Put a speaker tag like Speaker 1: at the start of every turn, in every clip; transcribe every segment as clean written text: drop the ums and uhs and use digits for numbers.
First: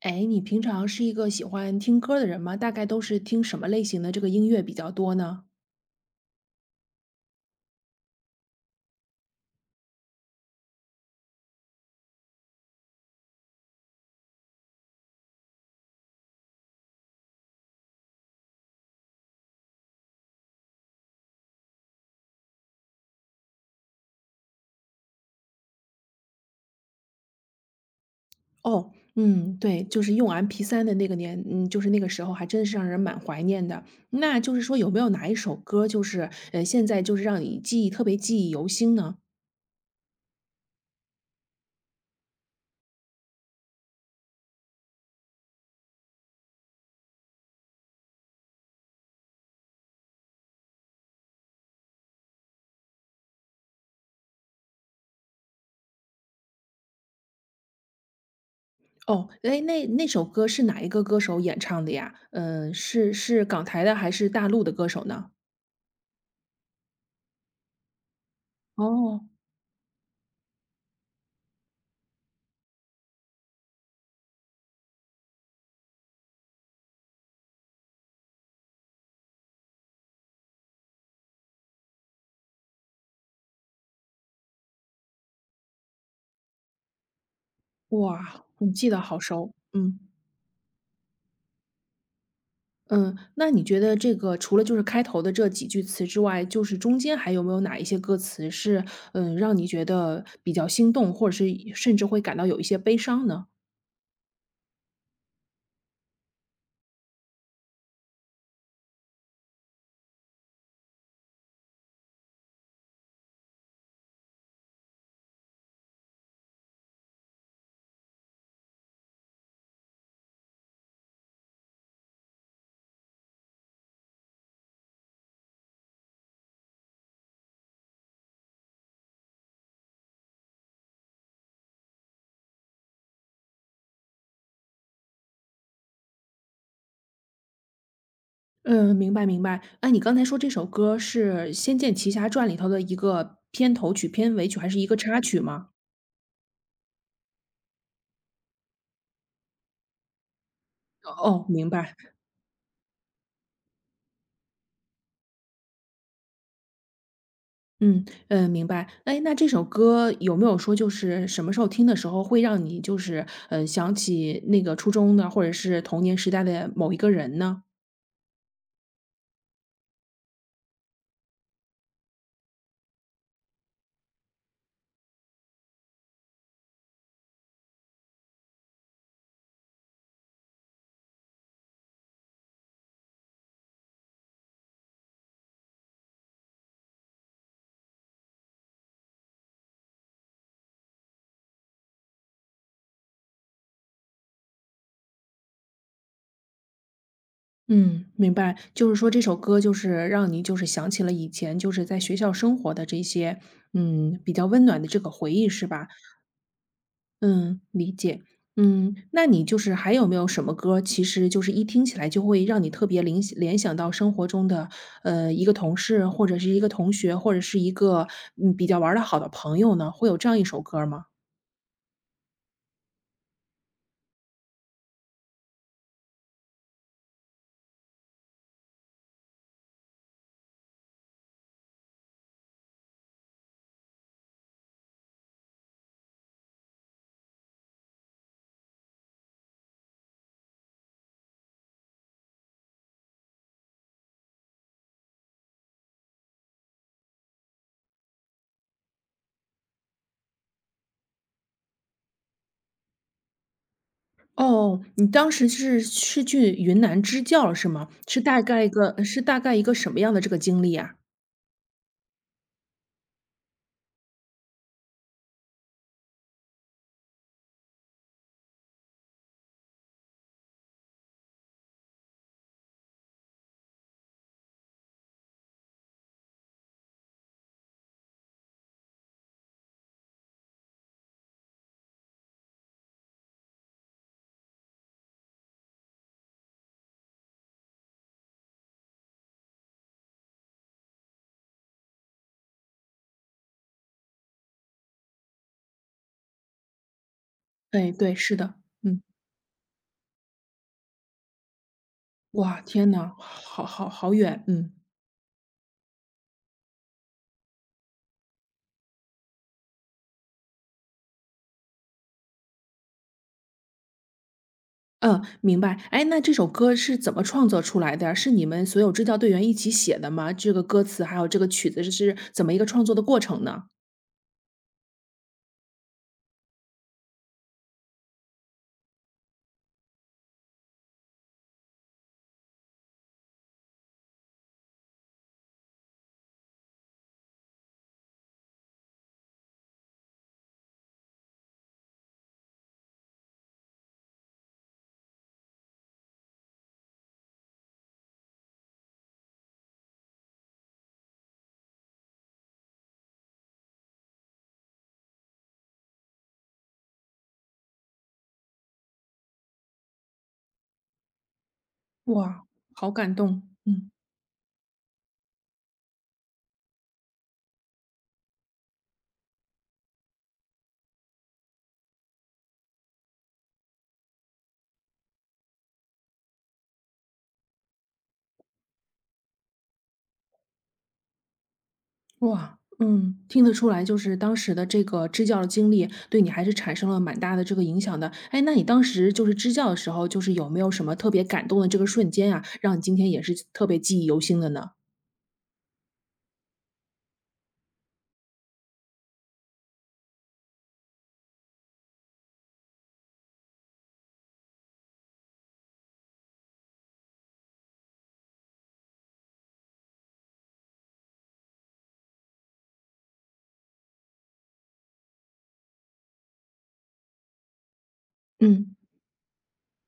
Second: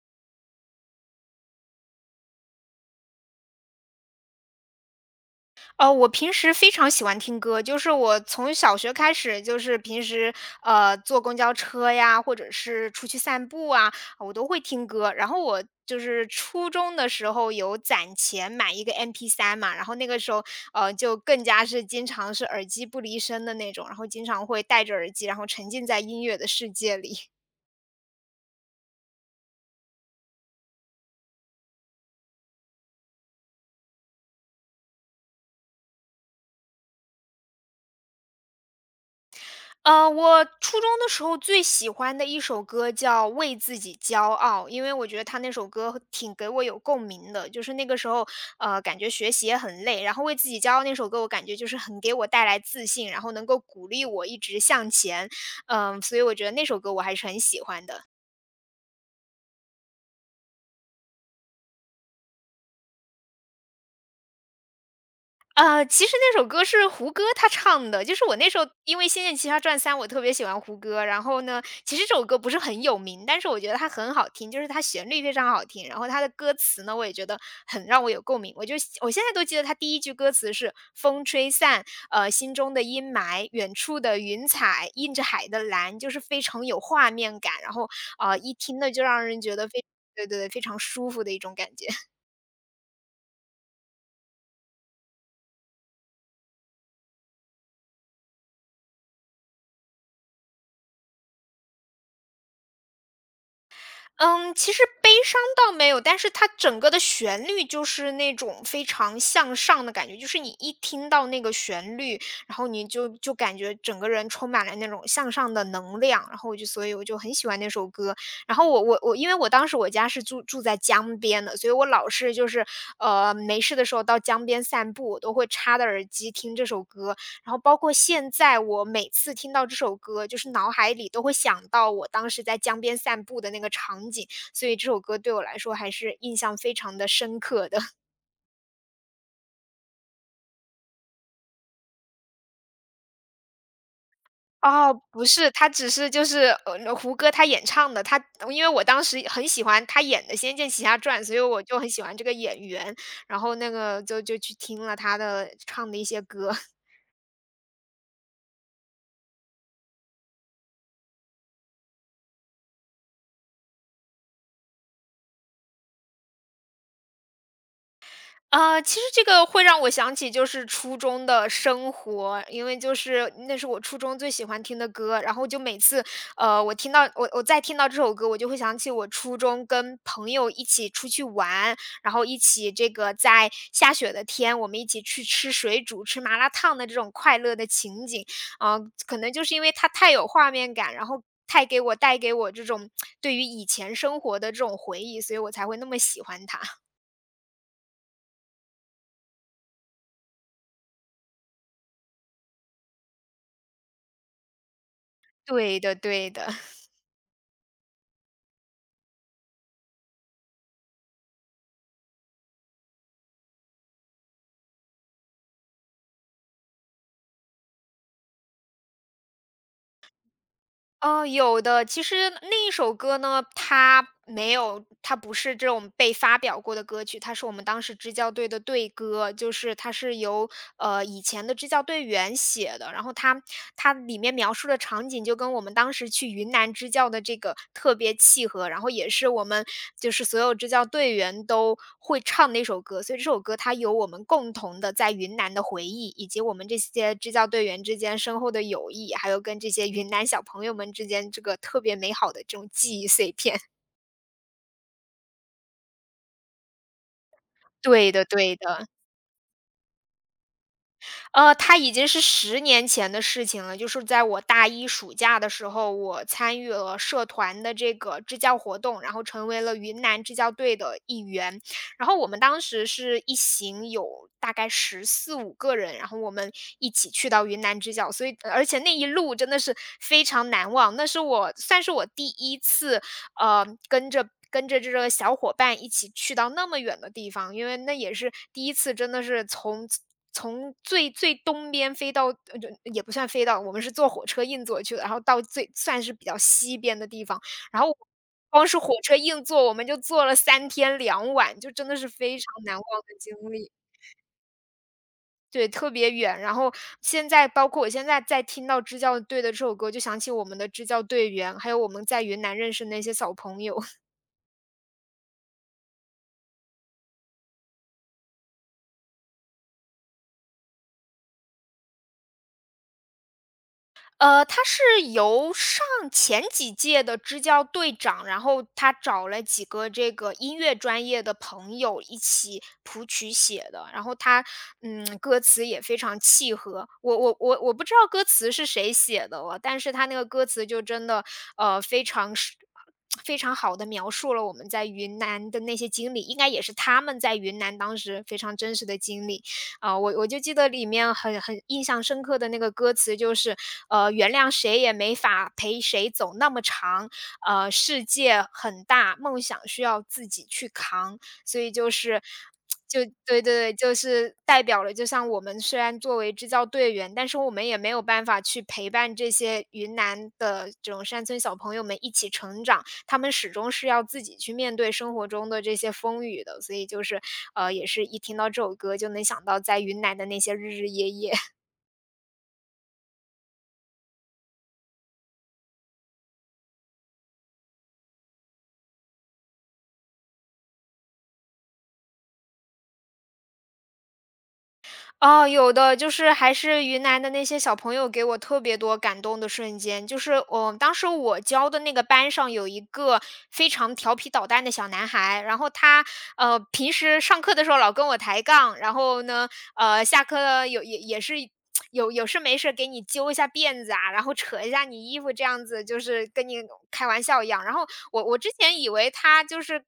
Speaker 1: 哎，你平常是一个喜欢听歌的人吗？大概都是听什么类型的这个音乐比较多呢？
Speaker 2: 我平时非常喜欢听歌，就是我从小学开始，就是平时坐公交车呀，或者是出去散步啊，我都会听歌。然后我就是初中的时候有攒钱买一个 MP3 嘛，然后那个时候就更加是经常是耳机不离身的那种，然后经常会戴着耳机，然后沉浸在音乐的世界里。
Speaker 1: 哦，嗯，对，就是用 MP3的那个年，就是那个时候还真是让人蛮怀念的。那就是说，有没有哪一首歌，就是现在就是让你特别记忆犹新呢？
Speaker 2: 我初中的时候最喜欢的一首歌叫《为自己骄傲》，因为我觉得他那首歌挺给我有共鸣的。就是那个时候，感觉学习也很累，然后《为自己骄傲》那首歌，我感觉就是很给我带来自信，然后能够鼓励我一直向前。所以我觉得那首歌我还是很喜欢的。
Speaker 1: 哦，哎，那首歌是哪一个歌手演唱的呀？嗯，是港台的还是大陆的歌手呢？
Speaker 2: 其实那首歌是胡歌他唱的，就是我那时候因为
Speaker 1: 哦，
Speaker 2: 《仙剑奇侠传三》，我特别喜欢胡歌，然后呢，其实这首歌不是很有名，但是我觉得它很好听，就是它旋律非常好听，然后它的歌词呢，我也觉得很让我有共鸣。我现在都记得它第一句歌词是"风吹散，心中的阴霾，远处的云彩映着海的蓝"，就是非常有画面感，然后啊，
Speaker 1: 哇，
Speaker 2: 一
Speaker 1: 你
Speaker 2: 听
Speaker 1: 记
Speaker 2: 呢
Speaker 1: 得
Speaker 2: 就
Speaker 1: 好
Speaker 2: 让人
Speaker 1: 熟，
Speaker 2: 觉得非
Speaker 1: 嗯。
Speaker 2: 对对对，非常舒服的一种感觉。
Speaker 1: 嗯，那你觉得这个除了就是开头的这几句词之外，就是中间还有没有哪一些歌词是，让你觉得比较心动，或者是甚至会感到有一些悲伤呢？
Speaker 2: 嗯，其实悲伤倒没有，但是它整个的旋律就是那种非常向上的感觉，就是你一听到那个旋律，然后你就感觉整个人充满了那种向上的能量，然后所以我就很喜欢那首歌。然后我我我，因为我当时我家是住在江边的，所以我老是就是没事的时候到江边散步，我都会插着耳机听这首歌，然后包括现在我每次听到这首歌，就是脑海里都会想到我当时在江边散步的那个场景，所以这首歌对我来说还是印象非常的深刻的。
Speaker 1: 嗯，明白明白。哎，你刚才说这首歌是《仙剑奇侠传》里头的一个片头曲、片尾曲，还是一
Speaker 2: 哦，
Speaker 1: 个插
Speaker 2: 不
Speaker 1: 曲
Speaker 2: 是，
Speaker 1: 吗？
Speaker 2: 他只是就是，胡歌他演唱的，因为我当时很喜欢他演的《仙剑奇侠传》，所以
Speaker 1: 哦，
Speaker 2: 我
Speaker 1: 明
Speaker 2: 就很
Speaker 1: 白。
Speaker 2: 喜欢这个演员，然后那个就去听了他的唱的一些歌。
Speaker 1: 嗯嗯，明白。哎，那这首歌有没有说，就是什么时候听的时候会让你就是，想起那个初中的，或者是童年时代的某一个人呢？
Speaker 2: 啊，其实这个会让我想起就是初中的生活，因为就是那是我初中最喜欢听的歌，然后就每次，我再听到这首歌，我就会想起我初中跟朋友一起出去玩，然后一起这个在下雪的天，我们一起去吃水煮、吃麻辣烫的这种快乐的情景，啊，可能就是因为它太有画面感，然后太给我带给我这种对于以前生活的这种回忆，所以我才会那么喜欢它。
Speaker 1: 嗯，明白。就是说这首歌就是让你就是想起了以前就是在学校生活的这些，比较温暖的这个回忆是
Speaker 2: 对
Speaker 1: 吧？
Speaker 2: 的，对的。
Speaker 1: 嗯，理解。嗯，那你就是还有没有什么歌，其实就是一听起来就会让你特别联想到生活中的，一个同事或者是一个同学或者是一个比较玩的好的朋友呢？会有这样一首歌吗？
Speaker 2: 哦，有的。其实那一首歌呢，它没有它不是这种被发表过的歌曲，它是我们当时支教队的队歌，就是它是由，以前的支教队员写的。然后它里面描述的场景就跟我们当时去云南支教的这个特别契合，然后也是我们就是所有支教队员都会唱的一首歌，所以这首歌它有我们共同的在云南的回忆，以及我们这些支教队员之间深厚的友谊，还有跟这些云南小朋友们之间这个特别美好的这种记忆碎片。
Speaker 1: 哦，你当时是去云南支教了是吗？
Speaker 2: 对
Speaker 1: 是
Speaker 2: 的
Speaker 1: 大
Speaker 2: 对
Speaker 1: 概一
Speaker 2: 的。
Speaker 1: 个是大概一个什么样的这个经历啊？
Speaker 2: 它已经是10年前的事情了，就是在我大一暑假的时候，我参与了社团的这个支教活动，然后成为了云南支教队的一员。然后我们当时是一行有大概14、15个人，然后我们一起去到云南支教，所以而且那一路真的是非常难忘，那是我算是我第一次，跟着这个小伙伴一起去到那么远的地方，因为那也是第一次真的是从最最东边飞到就也不算飞到，我们是坐火车硬座去的，然后到最算是比较西边的地方，然
Speaker 1: 哎，
Speaker 2: 后
Speaker 1: 对，是的，
Speaker 2: 光是火
Speaker 1: 嗯，
Speaker 2: 车硬座，我们就坐了3天2晚，就真的是非常
Speaker 1: 哇，
Speaker 2: 难忘
Speaker 1: 天呐，
Speaker 2: 的经
Speaker 1: 好
Speaker 2: 历。
Speaker 1: 好好远，嗯
Speaker 2: 对，特别远，然后现在包括我现在在听到支教队的这首歌，就想起我们的支教队员，还有我们在云南认识的那些小朋友。
Speaker 1: 嗯，明白。哎，那这首歌是怎么创作出来的呀？是你们所有支教队员一起写的吗？这个歌词还有这个曲子是怎么一个创作的过程呢？
Speaker 2: 他是由前几届的支教队长，然后他找了几个这个音乐专业的朋友一起谱曲写的，然后歌词也非常契合。我不知道歌词是谁写的了，但是他那个歌词就真的呃非常是。非常好的描述了我们在云南的那些经历，应该也是他们在云南当时非常真实的经历。啊，我就记得里面很印象深刻的那个歌词就是，原谅谁也没法陪谁走那么长，世界很大，梦想需要自己去扛。所以就是，
Speaker 1: 哇，好感
Speaker 2: 对对
Speaker 1: 动，
Speaker 2: 对，
Speaker 1: 嗯，
Speaker 2: 就是代表了，就像我们虽然作为支教队员，但是我们也没有办法去陪伴这些云南的这种山村小朋友们一起成长，他们始终是要自己去面对生活中的这些风雨的，所以就是，也是一听到这首歌就能想到在云南的那些日日夜夜。
Speaker 1: 哇，嗯，听得出来，就是当时的这个支教的经历对你还是产生了蛮大的这个影响的。哎，那你当时就是支教的时候，就是有没有什么特别感动的这个瞬间啊，让你今天也是特别记忆犹新的呢？
Speaker 2: 哦，有的，就是还是云南的那些小朋友给我特别多感动的瞬间，就是，我当时我教的那个班上有一个非常调皮捣蛋的小男孩，然后他，平时上课的时候老跟我抬杠，然后呢，下课了有也也是有有事没事给你揪一下辫子啊，然后扯一下你衣服这样子，就是跟你开玩笑一样。然后我之
Speaker 1: 嗯，
Speaker 2: 前以为他就是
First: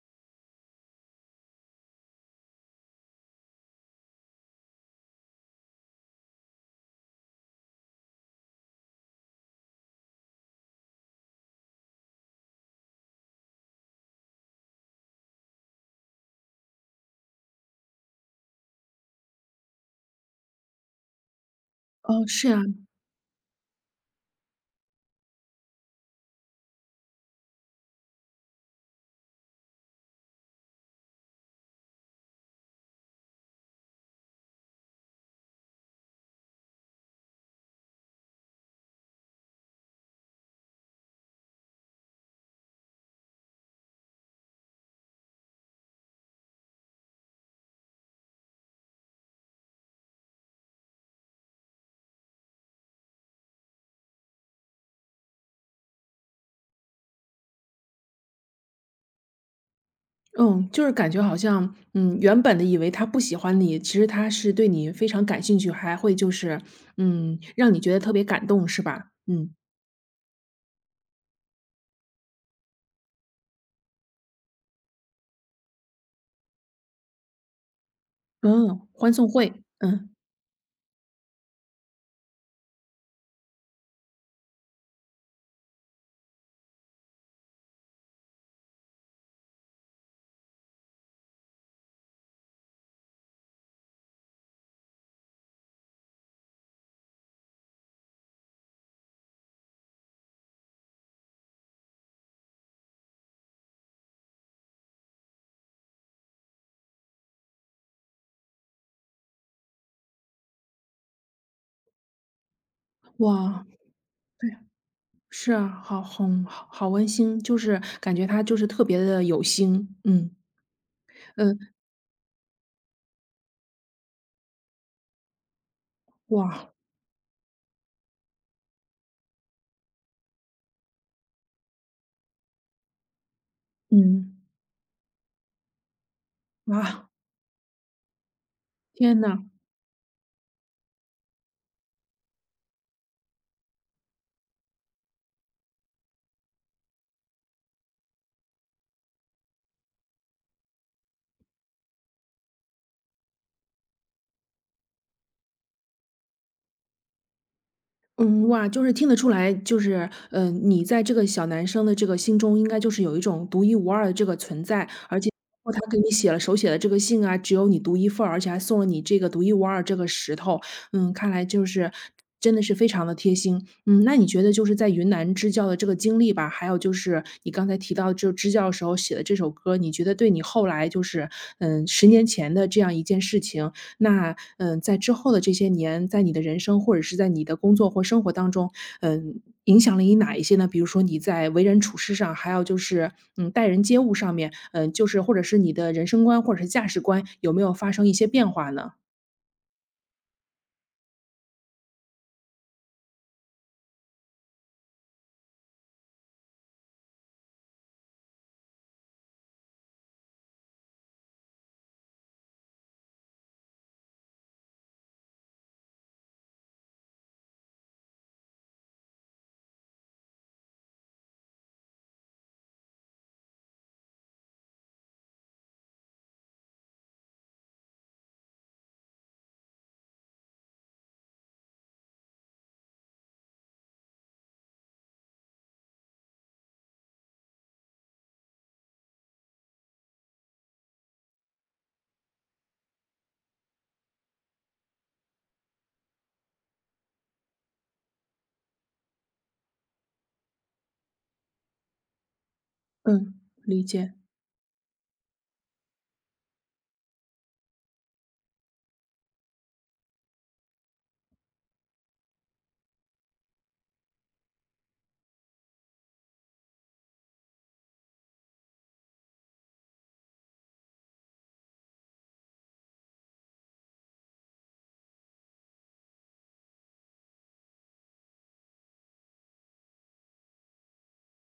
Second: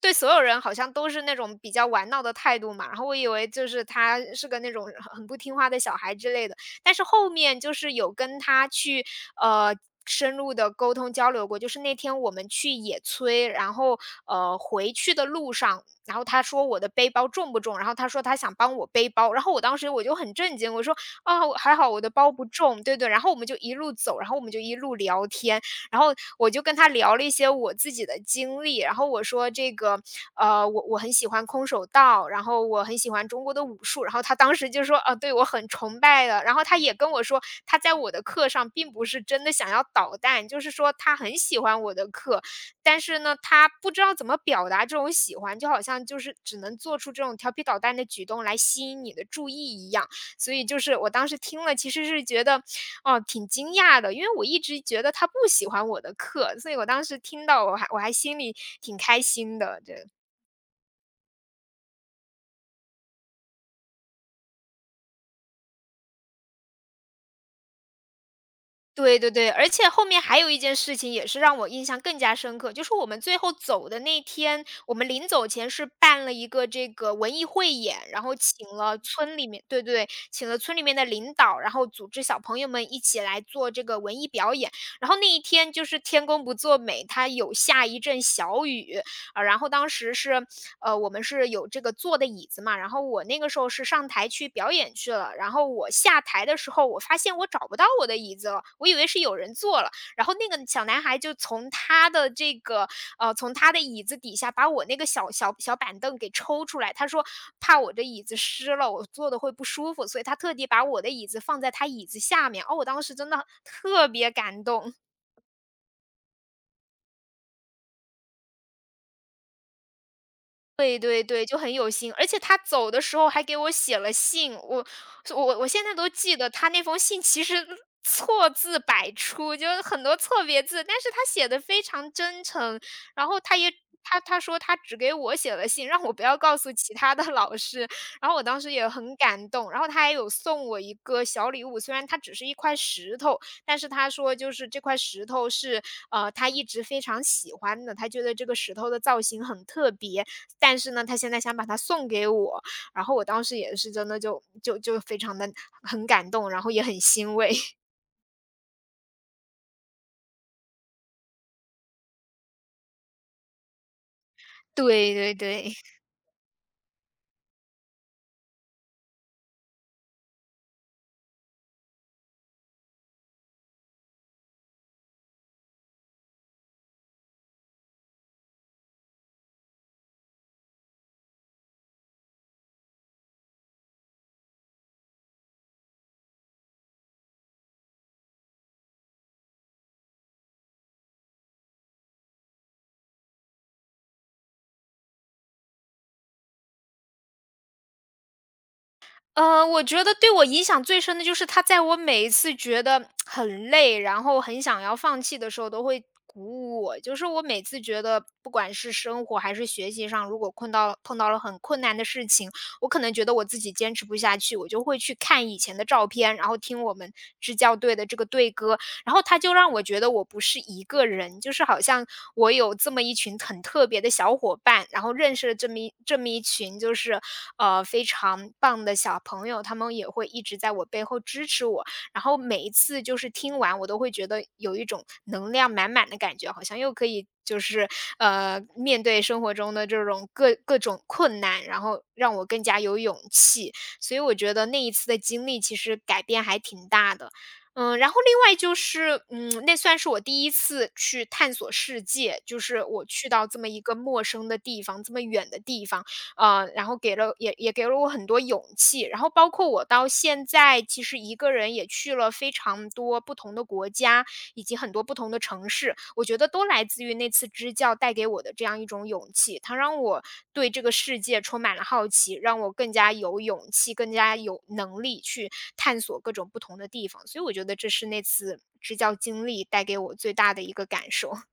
Speaker 2: 对所有人好像都是那种比较玩闹的态度嘛，然后我以为就是他是个那种很不听话的小孩之类的。但是后面就是有跟他去，呃，深入的沟通交流过，就是那天我们去野炊，然后，回去的路上，然后他说我的背包重不重，然后他说他想帮我背包，然后我当时我就很震惊，我说："啊，还好我的
Speaker 1: 哦，
Speaker 2: 包不
Speaker 1: 是呀，
Speaker 2: 重。"对对，然后我们就一路走，然后我们就一路聊天，然后我就跟他聊了一些我自己的经历，然后我说这个，我很喜欢空手道，然后我很喜欢中国的武术，然后他当时就说，啊，对我很崇拜的，然后他也跟我说，他在我的课上并不是真的想要捣蛋，就是说他很喜欢我的课，但是呢，他不知道怎么表达这种喜欢，就好像就是只能做出这种调皮捣蛋的举动来吸引你的注意一样。所以就是我当时听了，其实是觉得，哦，挺惊讶的，因为我一直觉得他不喜欢我的课，所以我当时听到我还心里挺开心的。
Speaker 1: 嗯，就是感觉好像，原本的以为他不喜欢你，其实他是对你非常感兴趣，还会就是，让你觉得特别感动，是吧？
Speaker 2: 对对
Speaker 1: 嗯
Speaker 2: 对，而且后面还有一件事情也是让我印象更加深刻，就是我们最后走的那天，我们临走前是办了一个这个文艺汇演，然后请
Speaker 1: 嗯，
Speaker 2: 了
Speaker 1: 欢送
Speaker 2: 村里
Speaker 1: 会，
Speaker 2: 面，对对，
Speaker 1: 嗯，
Speaker 2: 请了村里面的领导，然后组织小朋友们一起来做这个文艺表演。然后那一天就是天公不作美，它有下一阵小雨啊，然后当时是我们是有这个坐的椅子嘛，然后我那个时候是上台去表演去了，然后我下台的时候，我发现我找不到我的椅子了，我以为是有人坐了，然后那个小男孩就从他的这个从他的椅子底下把我那个小板凳给抽出来，他说怕我这椅子湿了，我坐的会不舒服，所以他特地把我的椅子放在他椅子下面，哦，我当时真的
Speaker 1: 哇，
Speaker 2: 特别
Speaker 1: 对，
Speaker 2: 感动。
Speaker 1: 是啊，好好好好温馨，就是感觉他就是特别的有心，嗯
Speaker 2: 对对
Speaker 1: 嗯，
Speaker 2: 对，就很有心，而且他走的时候还给我写了信，我现在都记得
Speaker 1: 哇，
Speaker 2: 他那封信其实错字百出，就是很多错别字，但是他写的非常真诚，然后他也他
Speaker 1: 嗯
Speaker 2: 他说他只给我写了信，让我不要告诉其
Speaker 1: 啊，
Speaker 2: 他的 老师，然后我当时也很
Speaker 1: 天呐，
Speaker 2: 感动，然后他还有送我一个小礼物，虽然它只是一块石头，但是他说就是这块石头是他一直非常喜欢的，他觉得这个石头的造型很特别，但是呢，他现在想把它送给我，然后我当时也是真的就就就非常的很感动，然后也很欣慰。
Speaker 1: 嗯，哇，就是听得出来，就是，你在这个小男生的这个心中应该就是有一种独一无二的这个存在，
Speaker 2: 对
Speaker 1: 而且
Speaker 2: 对对，
Speaker 1: 包括他给你写了手写的这个信啊，只有你独一份儿，而且还送了你这个独一无二这个石头。嗯，看来就是真的是非常的贴心。嗯，那你觉得就是在云南支教的这个经历吧，还有就是你刚才提到就支教的时候写的这首歌，你觉得对你后来就是，十年前的这样一件事情，那，在之后的这些年，在你的人生或者是在你的工作或生活当中，影响了你哪一些呢？比如说你在为人处事上，还有就是，待人接物上面，就是或者是你的人生观或者是价值观，有没有发生一些变化呢？
Speaker 2: 我觉得对我影响最深的就是他在我每一次觉得很累，然后很想要放弃的时候都会鼓舞我。就是我每次觉得不管是生活还是学习上，如果困到碰到了很困难的事情，我可能觉得我自己坚持不下去，我就会去看以前的照片，然后听我们支教队的这个队歌，然后他就让我觉得我不是一个人，就是好像我有这么一群很特别的小伙伴，然后认识了这么一群就是非常棒的小朋友，他们也会一直在我背后支持我，然后每一次就是听完，我都会觉得有一种能量满满的感觉，好像又可以就是面对生活中的这种各种困难，然后让我更加有勇气。所以我觉得那一次的经历其实改变还挺大的。嗯，然后另外就是，嗯，那算是我第一次去探索世界，就是我去
Speaker 1: 嗯，
Speaker 2: 到这么一
Speaker 1: 理
Speaker 2: 个
Speaker 1: 解。
Speaker 2: 陌生的地方，这么远的地方，然后给了也给了我很多勇气。然后包括我到现在，其实一个人也去了非常多不同的国家，以及很多不同的城市，我觉得都来自于那次支教带给我的这样一种勇气。它让我对这个世界充满了好奇，让我更加有勇气、更加有能力去探索各种不同的地方。所以我觉得这是那次支教经历带给我最大的一个感受。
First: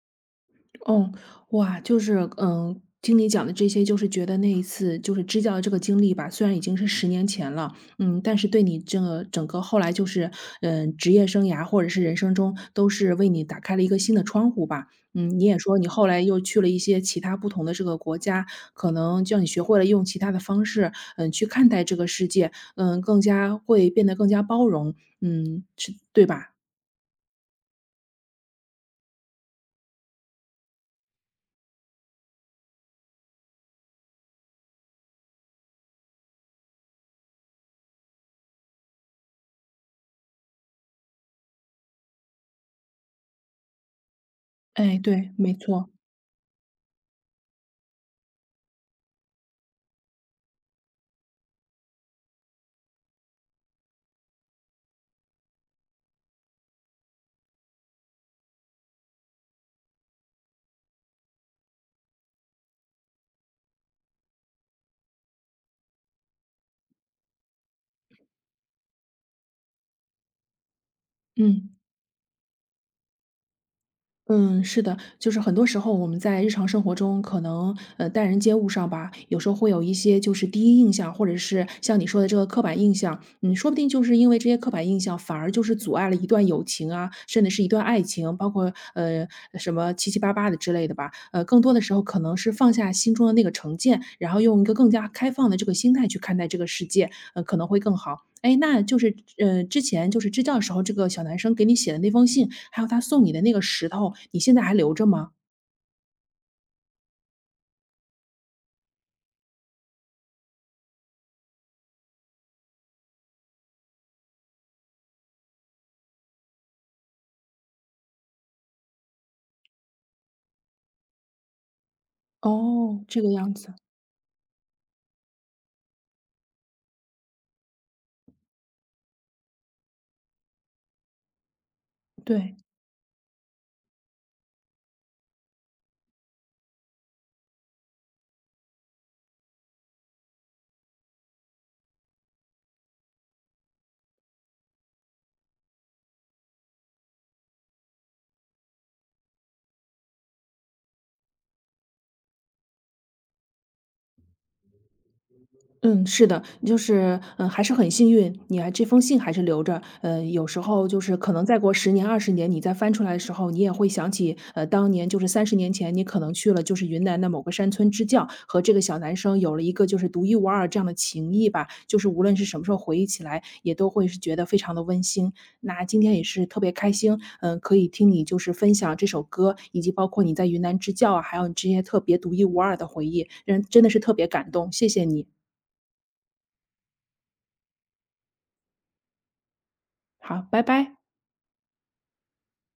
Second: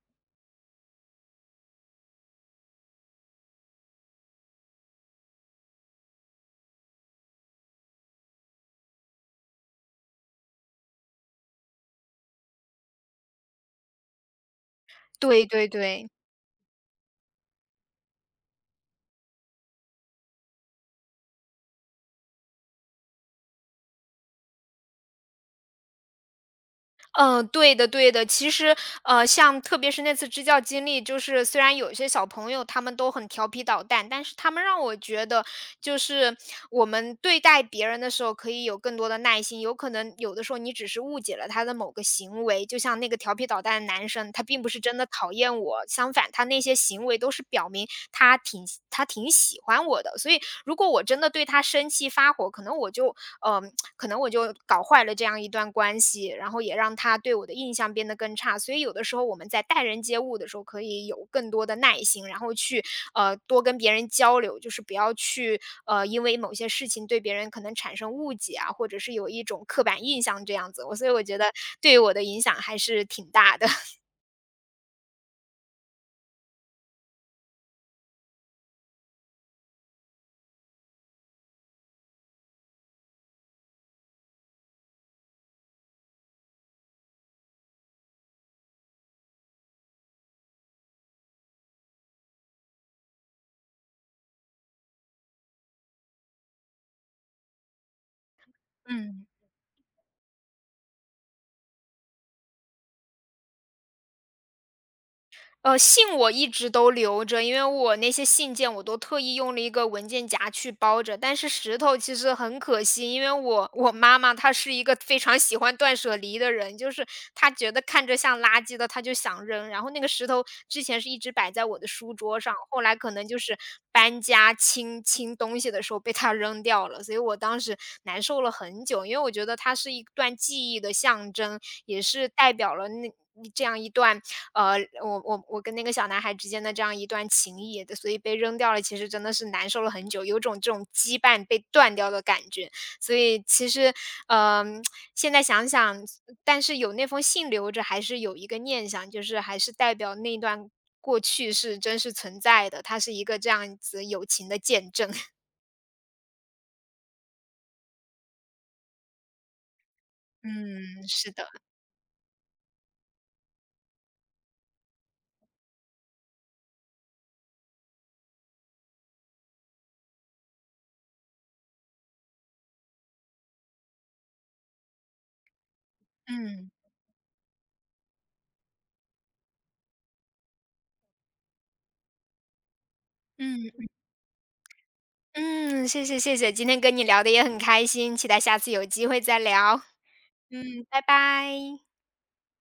Speaker 1: 哦，哇，就是，听你讲的这些，就是觉得那一次就是支教的这个经历吧，虽然已经是十年前了，但是对你这个整个后来就是，职业生涯或者是人生中都是为你打开了一个新的窗户吧。嗯，你
Speaker 2: 对
Speaker 1: 也
Speaker 2: 对
Speaker 1: 说你后
Speaker 2: 对。
Speaker 1: 来又去了一些其他不同的这个国家，可能叫你学会了用其他的方式，去看待这个世界，更加会变得更加包容，是对吧？
Speaker 2: 嗯，对的对的。其实，像特别是那次支教经历，就是虽然有一些小朋友他们都很调皮捣蛋，但是他们让我觉得，就是我们对待别人的时候可以有更多的耐心。有可能有的时候你只是误解了他的某个行为，就像那个调皮捣蛋的男生，他并不是真
Speaker 1: 哎，
Speaker 2: 的
Speaker 1: 对，
Speaker 2: 讨
Speaker 1: 没
Speaker 2: 厌我，
Speaker 1: 错，
Speaker 2: 相反他那些行为都是表明他挺他挺喜欢我的。所以如果我真的对他生气发火，可能我就嗯呃，可能我就搞坏了这样一段关系，然后也让他对我的印象变得更差。所以有的时候我们在待人接物的时候，可以有更多的耐心，然后去多跟别人交流，就是不要去因为某些事情对别人可能产生误解啊，或者是有一种刻板印象这样子。所以我觉得
Speaker 1: 嗯。
Speaker 2: 对我的影响还是挺大的。
Speaker 1: 嗯，是的，就是很多时候我们在日常生活中，可能待人接物上吧，有时候会有一些就是第一印象，或者是像你说的这个刻板印象，说不定就是因为这些刻板印象，反而就是阻碍了一段友情啊，甚至是一段爱情，包括什么七七八八的之类的吧。更多的时候可能是放下心中的那个成见，然后用一个更加开放的这个心态去看待这个世界，可能会更好。哎，那就是，
Speaker 2: 嗯。
Speaker 1: 之前就是支教时候，这个小男生给你写的那封信，还有他送你的那个石头，你现在还留着吗？
Speaker 2: 信我一直都留着，因为我那些信件我都特意用了一个文件夹去包着。但是石头其实很可惜，因为我妈妈她是一个非常喜欢断舍离的人，就是她觉得看着像垃圾的，她就想扔。然后那个石头之前是一直摆在我的书桌上，后来
Speaker 1: 哦，
Speaker 2: 可
Speaker 1: 这
Speaker 2: 能
Speaker 1: 个
Speaker 2: 就
Speaker 1: 样
Speaker 2: 是
Speaker 1: 子。
Speaker 2: 搬家清东西的时候被她扔掉了，所以我当时难受了很久，因为我觉得它是一段记忆的象征，也是代
Speaker 1: 对。
Speaker 2: 表了那。嗯这样一段呃，我跟那个小男孩之间的这样一段情谊，所以被扔掉了，其实真的是难受了很久，有种这种羁绊被断掉的感觉。所以其实，嗯，现在想想，但是有那封信留着，还是有一个念想，就是还是代表那段过去是真实存在的，它是一个这样子友情的见证。
Speaker 1: 嗯，是的，就是，还是很幸运，你还这封信还是留着。嗯，有时候就
Speaker 2: 嗯，
Speaker 1: 是
Speaker 2: 是
Speaker 1: 可能
Speaker 2: 的，
Speaker 1: 再过10年、20年，你再翻出来的时候，你也会想起，当年就是30年前，你可能去了就是云南的某个山村支教，和这个小男生有了一个就是独一无二这样的情谊吧。就是无论是什么时候回忆起来，也都会是觉得非常的温馨。那今天也是特
Speaker 2: 嗯。
Speaker 1: 别开心，可以听你就是分享这首歌，以及包括你在云南支教啊，还有你这些特别独一无二的回忆，嗯，
Speaker 2: 嗯
Speaker 1: 真的是特别感动，谢谢你。
Speaker 2: 嗯，谢谢，今天跟你聊的也很开心，期待下次有机会再聊。
Speaker 1: 好，拜
Speaker 2: 嗯，
Speaker 1: 拜。
Speaker 2: 拜拜。